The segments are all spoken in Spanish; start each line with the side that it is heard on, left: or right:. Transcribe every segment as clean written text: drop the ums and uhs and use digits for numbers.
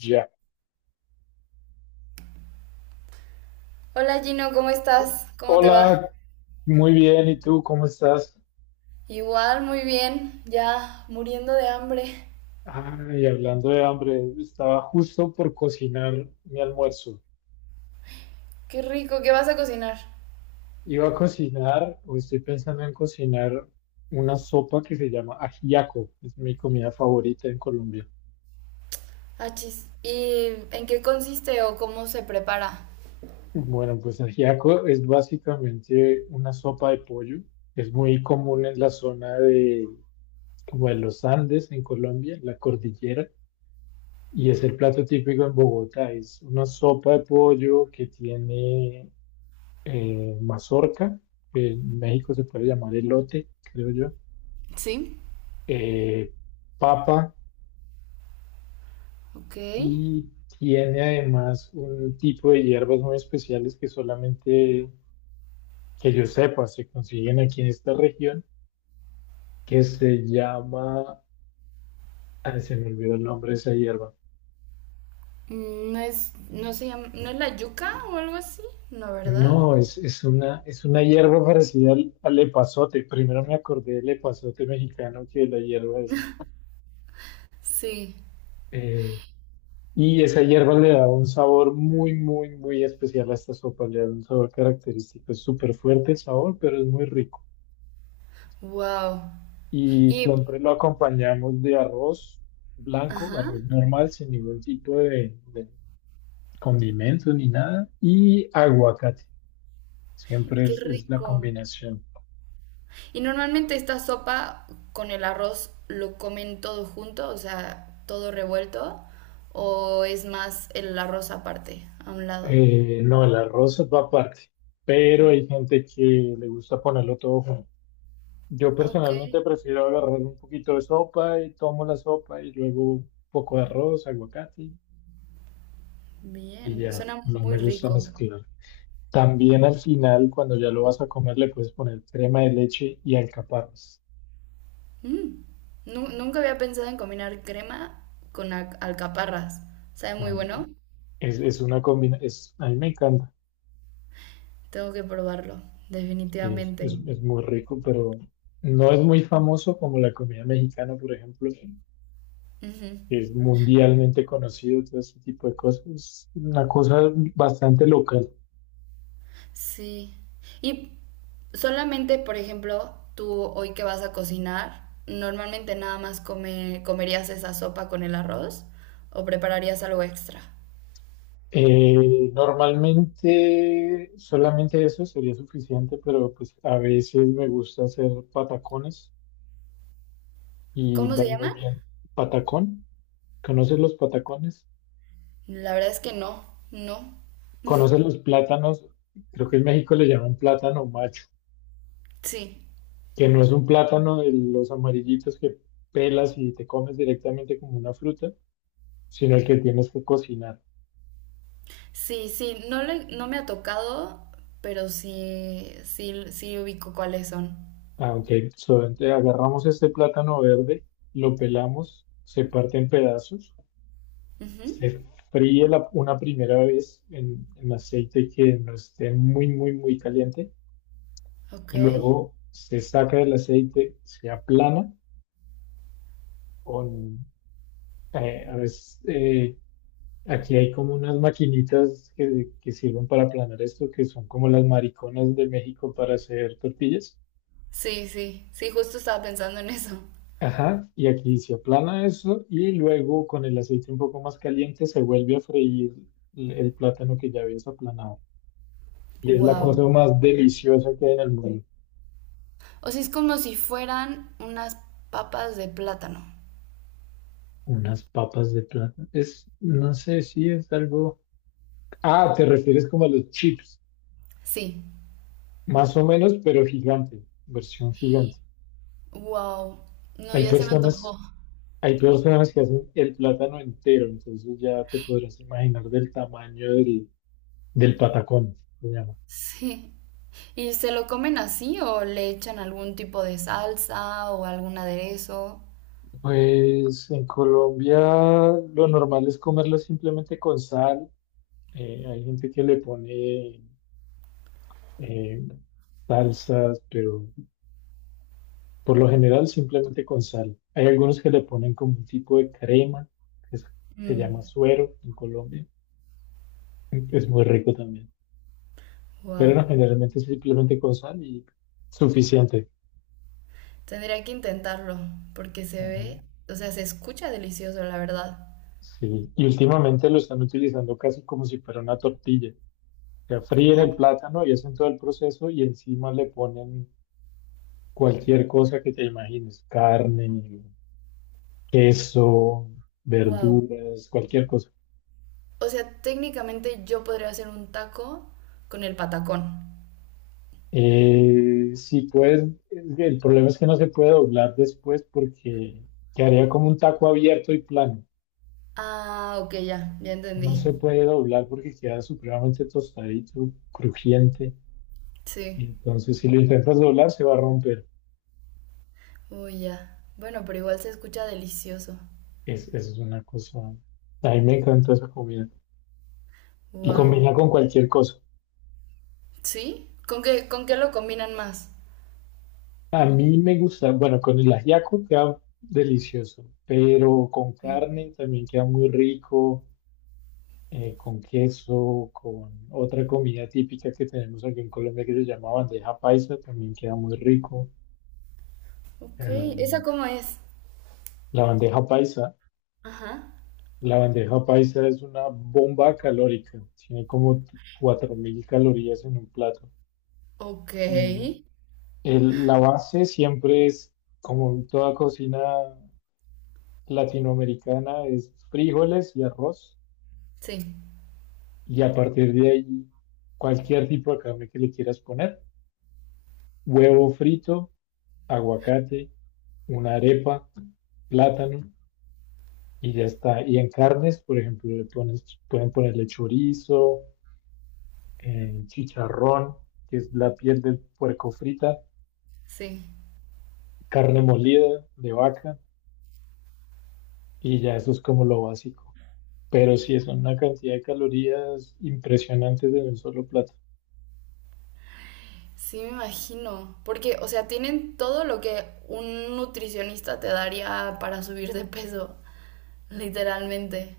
left: Ya.
right: Hola Gino, ¿cómo estás? ¿Cómo te va?
left: Hola, muy bien. ¿Y tú cómo estás?
right: Igual, muy bien, ya muriendo de hambre.
left: Ay, hablando de hambre, estaba justo por cocinar mi almuerzo.
right: Qué rico, ¿qué vas a cocinar?
left: Iba a cocinar, o estoy pensando en cocinar una sopa que se llama ajiaco. Es mi comida favorita en Colombia.
right: Achis. ¿Y en qué consiste o cómo se prepara?
left: Bueno, pues ajiaco es básicamente una sopa de pollo. Es muy común en la zona de, como de los Andes, en Colombia, en la cordillera. Y es el plato típico en Bogotá, es una sopa de pollo que tiene mazorca, que en México se puede llamar elote, creo yo,
right: Sí,
left: eh, papa
right: ok.
left: y tiene además un tipo de hierbas muy especiales que solamente que yo sepa se consiguen aquí en esta región, que se llama, se me olvidó el nombre de esa hierba.
right: No es, no se llama, ¿no es la yuca o algo así? No, ¿verdad?
left: No, es una hierba parecida al epazote. Primero me acordé del epazote mexicano que de la hierba esa.
right: Sí.
left: Eh, y esa hierba le da un sabor muy, muy, muy especial a esta sopa. Le da un sabor característico. Es súper fuerte el sabor, pero es muy rico.
right: Wow.
left: Y
right: Y
left: siempre lo acompañamos de arroz blanco,
right: ajá.
left: arroz normal, sin ningún tipo de condimento ni nada. Y aguacate. Siempre
right: Qué
left: es la
right: rico.
left: combinación.
right: Y normalmente esta sopa con el arroz lo comen todo junto, o sea, todo revuelto, o es más el arroz aparte, a un lado.
left: No, el arroz va aparte, pero hay gente que le gusta ponerlo todo junto. Yo
right: Ah, ok,
left: personalmente prefiero agarrar un poquito de sopa y tomo la sopa y luego un poco de arroz, aguacate y
right: bien,
left: ya,
right: suena
left: no
right: muy
left: me gusta
right: rico.
left: mezclar. También al final, cuando ya lo vas a comer, le puedes poner crema de leche y alcaparras.
right: Mm, nunca había pensado en combinar crema con alcaparras. Sabe muy
left: Ujú.
right: bueno.
left: Es una combinación, a mí me encanta,
right: Tengo que probarlo, definitivamente.
left: es muy rico, pero no es muy famoso como la comida mexicana, por ejemplo.
right: Ujú.
left: Que es mundialmente conocido, todo este tipo de cosas, es una cosa bastante local.
right: Sí. Y solamente, por ejemplo, tú hoy que vas a cocinar, normalmente nada más comerías esa sopa con el arroz o prepararías algo extra.
left: Normalmente solamente eso sería suficiente, pero pues a veces me gusta hacer patacones y
right: ¿Cómo se
left: van muy
right: llama?
left: bien. ¿Patacón? ¿Conoces los patacones?
right: La verdad es que no, no.
left: ¿Conoces los plátanos? Creo que en México le llaman plátano macho,
right: Sí,
left: que no es un plátano de los amarillitos que pelas y te comes directamente como una fruta, sino el que tienes que cocinar.
right: sí, sí, no, no me ha tocado, pero sí, sí, sí ubico cuáles son.
left: Ah, ok. So, agarramos este plátano verde, lo pelamos, se parte en pedazos,
right: Ujú.
left: se una primera vez en aceite que no esté muy, muy, muy caliente.
right: Ok.
left: Luego se saca del aceite, se aplana con, a veces, aquí hay como unas maquinitas que sirven para aplanar esto, que son como las mariconas de México para hacer tortillas.
right: Sí, sí, sí, justo estaba pensando en eso.
left: Ajá, y aquí se aplana eso y luego con el aceite un poco más caliente se vuelve a freír el plátano que ya habías aplanado. Y es la
right: Wow.
left: cosa más deliciosa que hay en el mundo.
right: O sea, es como si fueran unas papas de plátano.
left: Unas papas de plátano. Es, no sé si es algo... Ah, te refieres como a los chips,
right: Sí.
left: más o menos, pero gigante, versión gigante.
right: Wow. No,
left: Hay
right: ya se me
left: personas,
right: antojó.
left: hay personas que hacen el plátano entero, entonces ya te podrás imaginar del tamaño del, del patacón, se llama.
right: Sí. ¿Y se lo comen así o le echan algún tipo de salsa o algún aderezo?
left: Pues en Colombia lo normal es comerlo simplemente con sal. Hay gente que le pone eh, salsas, pero por lo general simplemente con sal. Hay algunos que le ponen como un tipo de crema, que es- se
right: Mm,
left: llama suero en Colombia. Es muy rico también. Pero
right: wow.
left: no, generalmente es simplemente con sal y suficiente.
right: Tendría que intentarlo porque se
left: Ajá.
right: ve, o sea, se escucha delicioso, la verdad.
left: Sí. Y últimamente lo están utilizando casi como si fuera una tortilla. Sea, fríen
right: Ah,
left: el plátano y hacen todo el proceso y encima le ponen cualquier cosa que te imagines, carne, queso,
right: wow.
left: verduras, cualquier cosa.
right: O sea, técnicamente yo podría hacer un taco con el patacón.
left: Si puedes, es que el problema es que no se puede doblar después porque quedaría como un taco abierto y plano.
right: Ah, ok, ya, ya
left: No
right: entendí.
left: se puede doblar porque queda supremamente tostadito, crujiente. Y
right: Sí.
left: entonces si lo intentas doblar se va a romper.
right: Uy, ya. Bueno, pero igual se escucha delicioso.
left: Esa es una cosa. A mí me encanta esa comida. Y
right: Wow.
left: combina con cualquier cosa.
right: ¿Sí? Con qué lo combinan más?
left: A mí me gusta, bueno, con el ajiaco queda delicioso, pero con
right: Mm.
left: carne también queda muy rico, con queso, con otra comida típica que tenemos aquí en Colombia que se llama bandeja paisa, también queda muy rico.
right: Ok, ¿esa
left: Em,
right: cómo es?
left: la bandeja paisa,
right: Ajá.
left: la bandeja paisa es una bomba calórica, tiene como 4.000 calorías en un plato.
right: Ok.
left: Y la base siempre es, como en toda cocina latinoamericana es frijoles y arroz,
right: Sí,
left: y a partir de ahí cualquier tipo de carne que le quieras poner, huevo frito, aguacate, una arepa, plátano, y ya está. Y en carnes, por ejemplo, le pones, pueden ponerle chorizo, chicharrón, que es la piel del puerco frita,
right: sí.
left: carne molida de vaca, y ya eso es como lo básico. Pero sí, es una cantidad de calorías impresionantes en un solo plato.
right: Sí, me imagino. Porque, o sea, tienen todo lo que un nutricionista te daría para subir de peso, literalmente.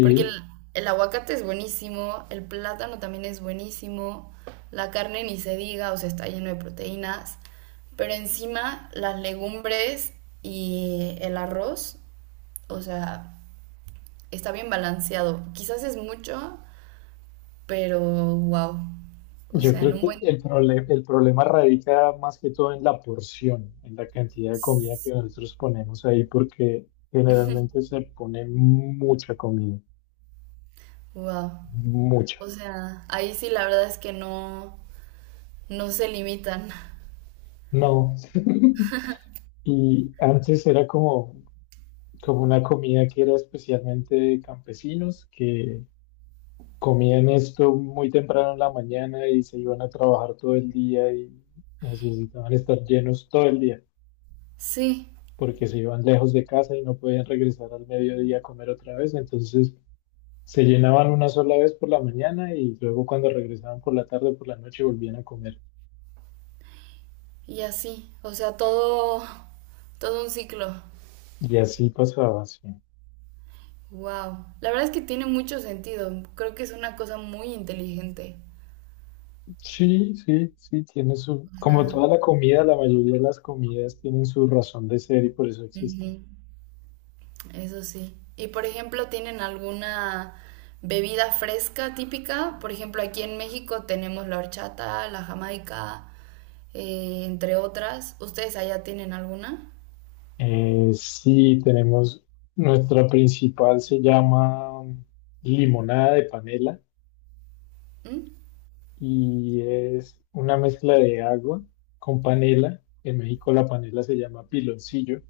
right: Porque el aguacate es buenísimo, el plátano también es buenísimo, la carne ni se diga, o sea, está lleno de proteínas, pero encima las legumbres y el arroz, o sea, está bien balanceado. Quizás es mucho, pero wow. O
left: Yo
right: sea,
left: creo
right: en un
left: que
right: buen
left: el problema radica más que todo en la porción, en la cantidad de comida que nosotros ponemos ahí, porque generalmente se pone mucha comida,
right: wow.
left: mucha.
right: O sea, ahí sí la verdad es que no no se limitan.
left: No. Y antes era como, como una comida que era especialmente de campesinos, que comían esto muy temprano en la mañana y se iban a trabajar todo el día y necesitaban estar llenos todo el día.
right: Sí,
left: Porque se iban lejos de casa y no podían regresar al mediodía a comer otra vez, entonces se llenaban una sola vez por la mañana y luego cuando regresaban por la tarde, por la noche volvían a comer.
right: y así, o sea, todo un ciclo.
left: Y así pasaba, sí.
right: Wow, la verdad es que tiene mucho sentido. Creo que es una cosa muy inteligente.
left: Sí, sí, sí, tiene su,
right: O
left: como
right: sea,
left: toda la comida, la mayoría de las comidas tienen su razón de ser y por eso
right: ujú,
left: existen.
right: eso sí. Y por ejemplo, ¿tienen alguna bebida fresca típica? Por ejemplo, aquí en México tenemos la horchata, la jamaica, entre otras. ¿Ustedes allá tienen alguna?
left: Sí, tenemos, nuestra principal se llama limonada de panela
right: ¿Mm?
left: y es una mezcla de agua con panela. En México la panela se llama piloncillo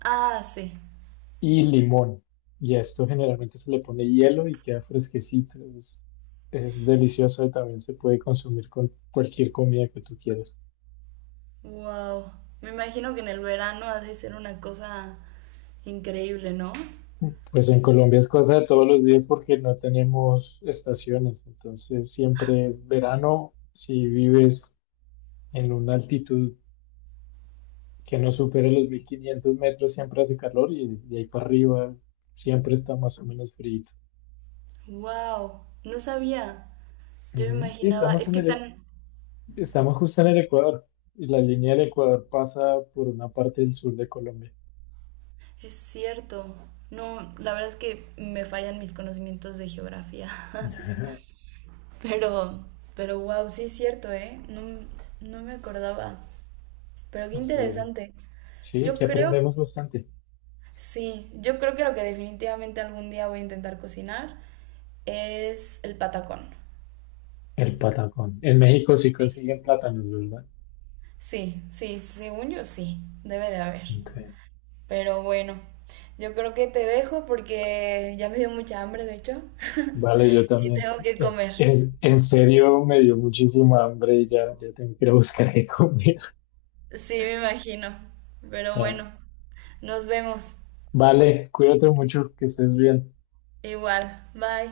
right: Ah, sí.
left: y limón. Y a esto generalmente se le pone hielo y queda fresquecito. Es delicioso y también se puede consumir con cualquier comida que tú quieras.
right: Wow. Me imagino que en el verano ha de ser una cosa increíble, ¿no?
left: Pues en Colombia es cosa de todos los días porque no tenemos estaciones. Entonces siempre es verano si vives en una altitud que no supere los 1.500 metros siempre hace calor y de ahí para arriba siempre está más o menos frío.
right: Wow, no sabía. Yo me
left: Ujú. Sí,
right: imaginaba,
left: estamos
right: es
left: en
right: que están,
left: estamos justo en el Ecuador y la línea del Ecuador pasa por una parte del sur de Colombia.
right: es cierto. No, la verdad es que me fallan mis conocimientos de geografía.
left: Ajá.
right: Pero, pero wow, sí es cierto, ¿eh? No, no me acordaba. Pero qué
left: Así
right: interesante.
left: sí,
right: Yo
left: aquí
right: creo,
left: aprendemos bastante.
right: sí, yo creo que lo que definitivamente algún día voy a intentar cocinar es el patacón.
left: El patacón. En México sí
right: Sí.
left: consiguen plátanos, ¿verdad?
right: Sí, sí, según yo sí, debe de haber.
left: Okay.
right: Pero bueno, yo creo que te dejo porque ya me dio mucha hambre, de hecho,
left: Vale, yo
right: y
left: también.
right: tengo que comer.
left: En serio, me dio muchísima hambre y ya, ya tengo que ir a buscar qué comer.
right: Sí, me imagino. Pero
left: Eh,
right: bueno, nos vemos.
left: vale, cuídate mucho, que estés bien.
right: Igual, bye.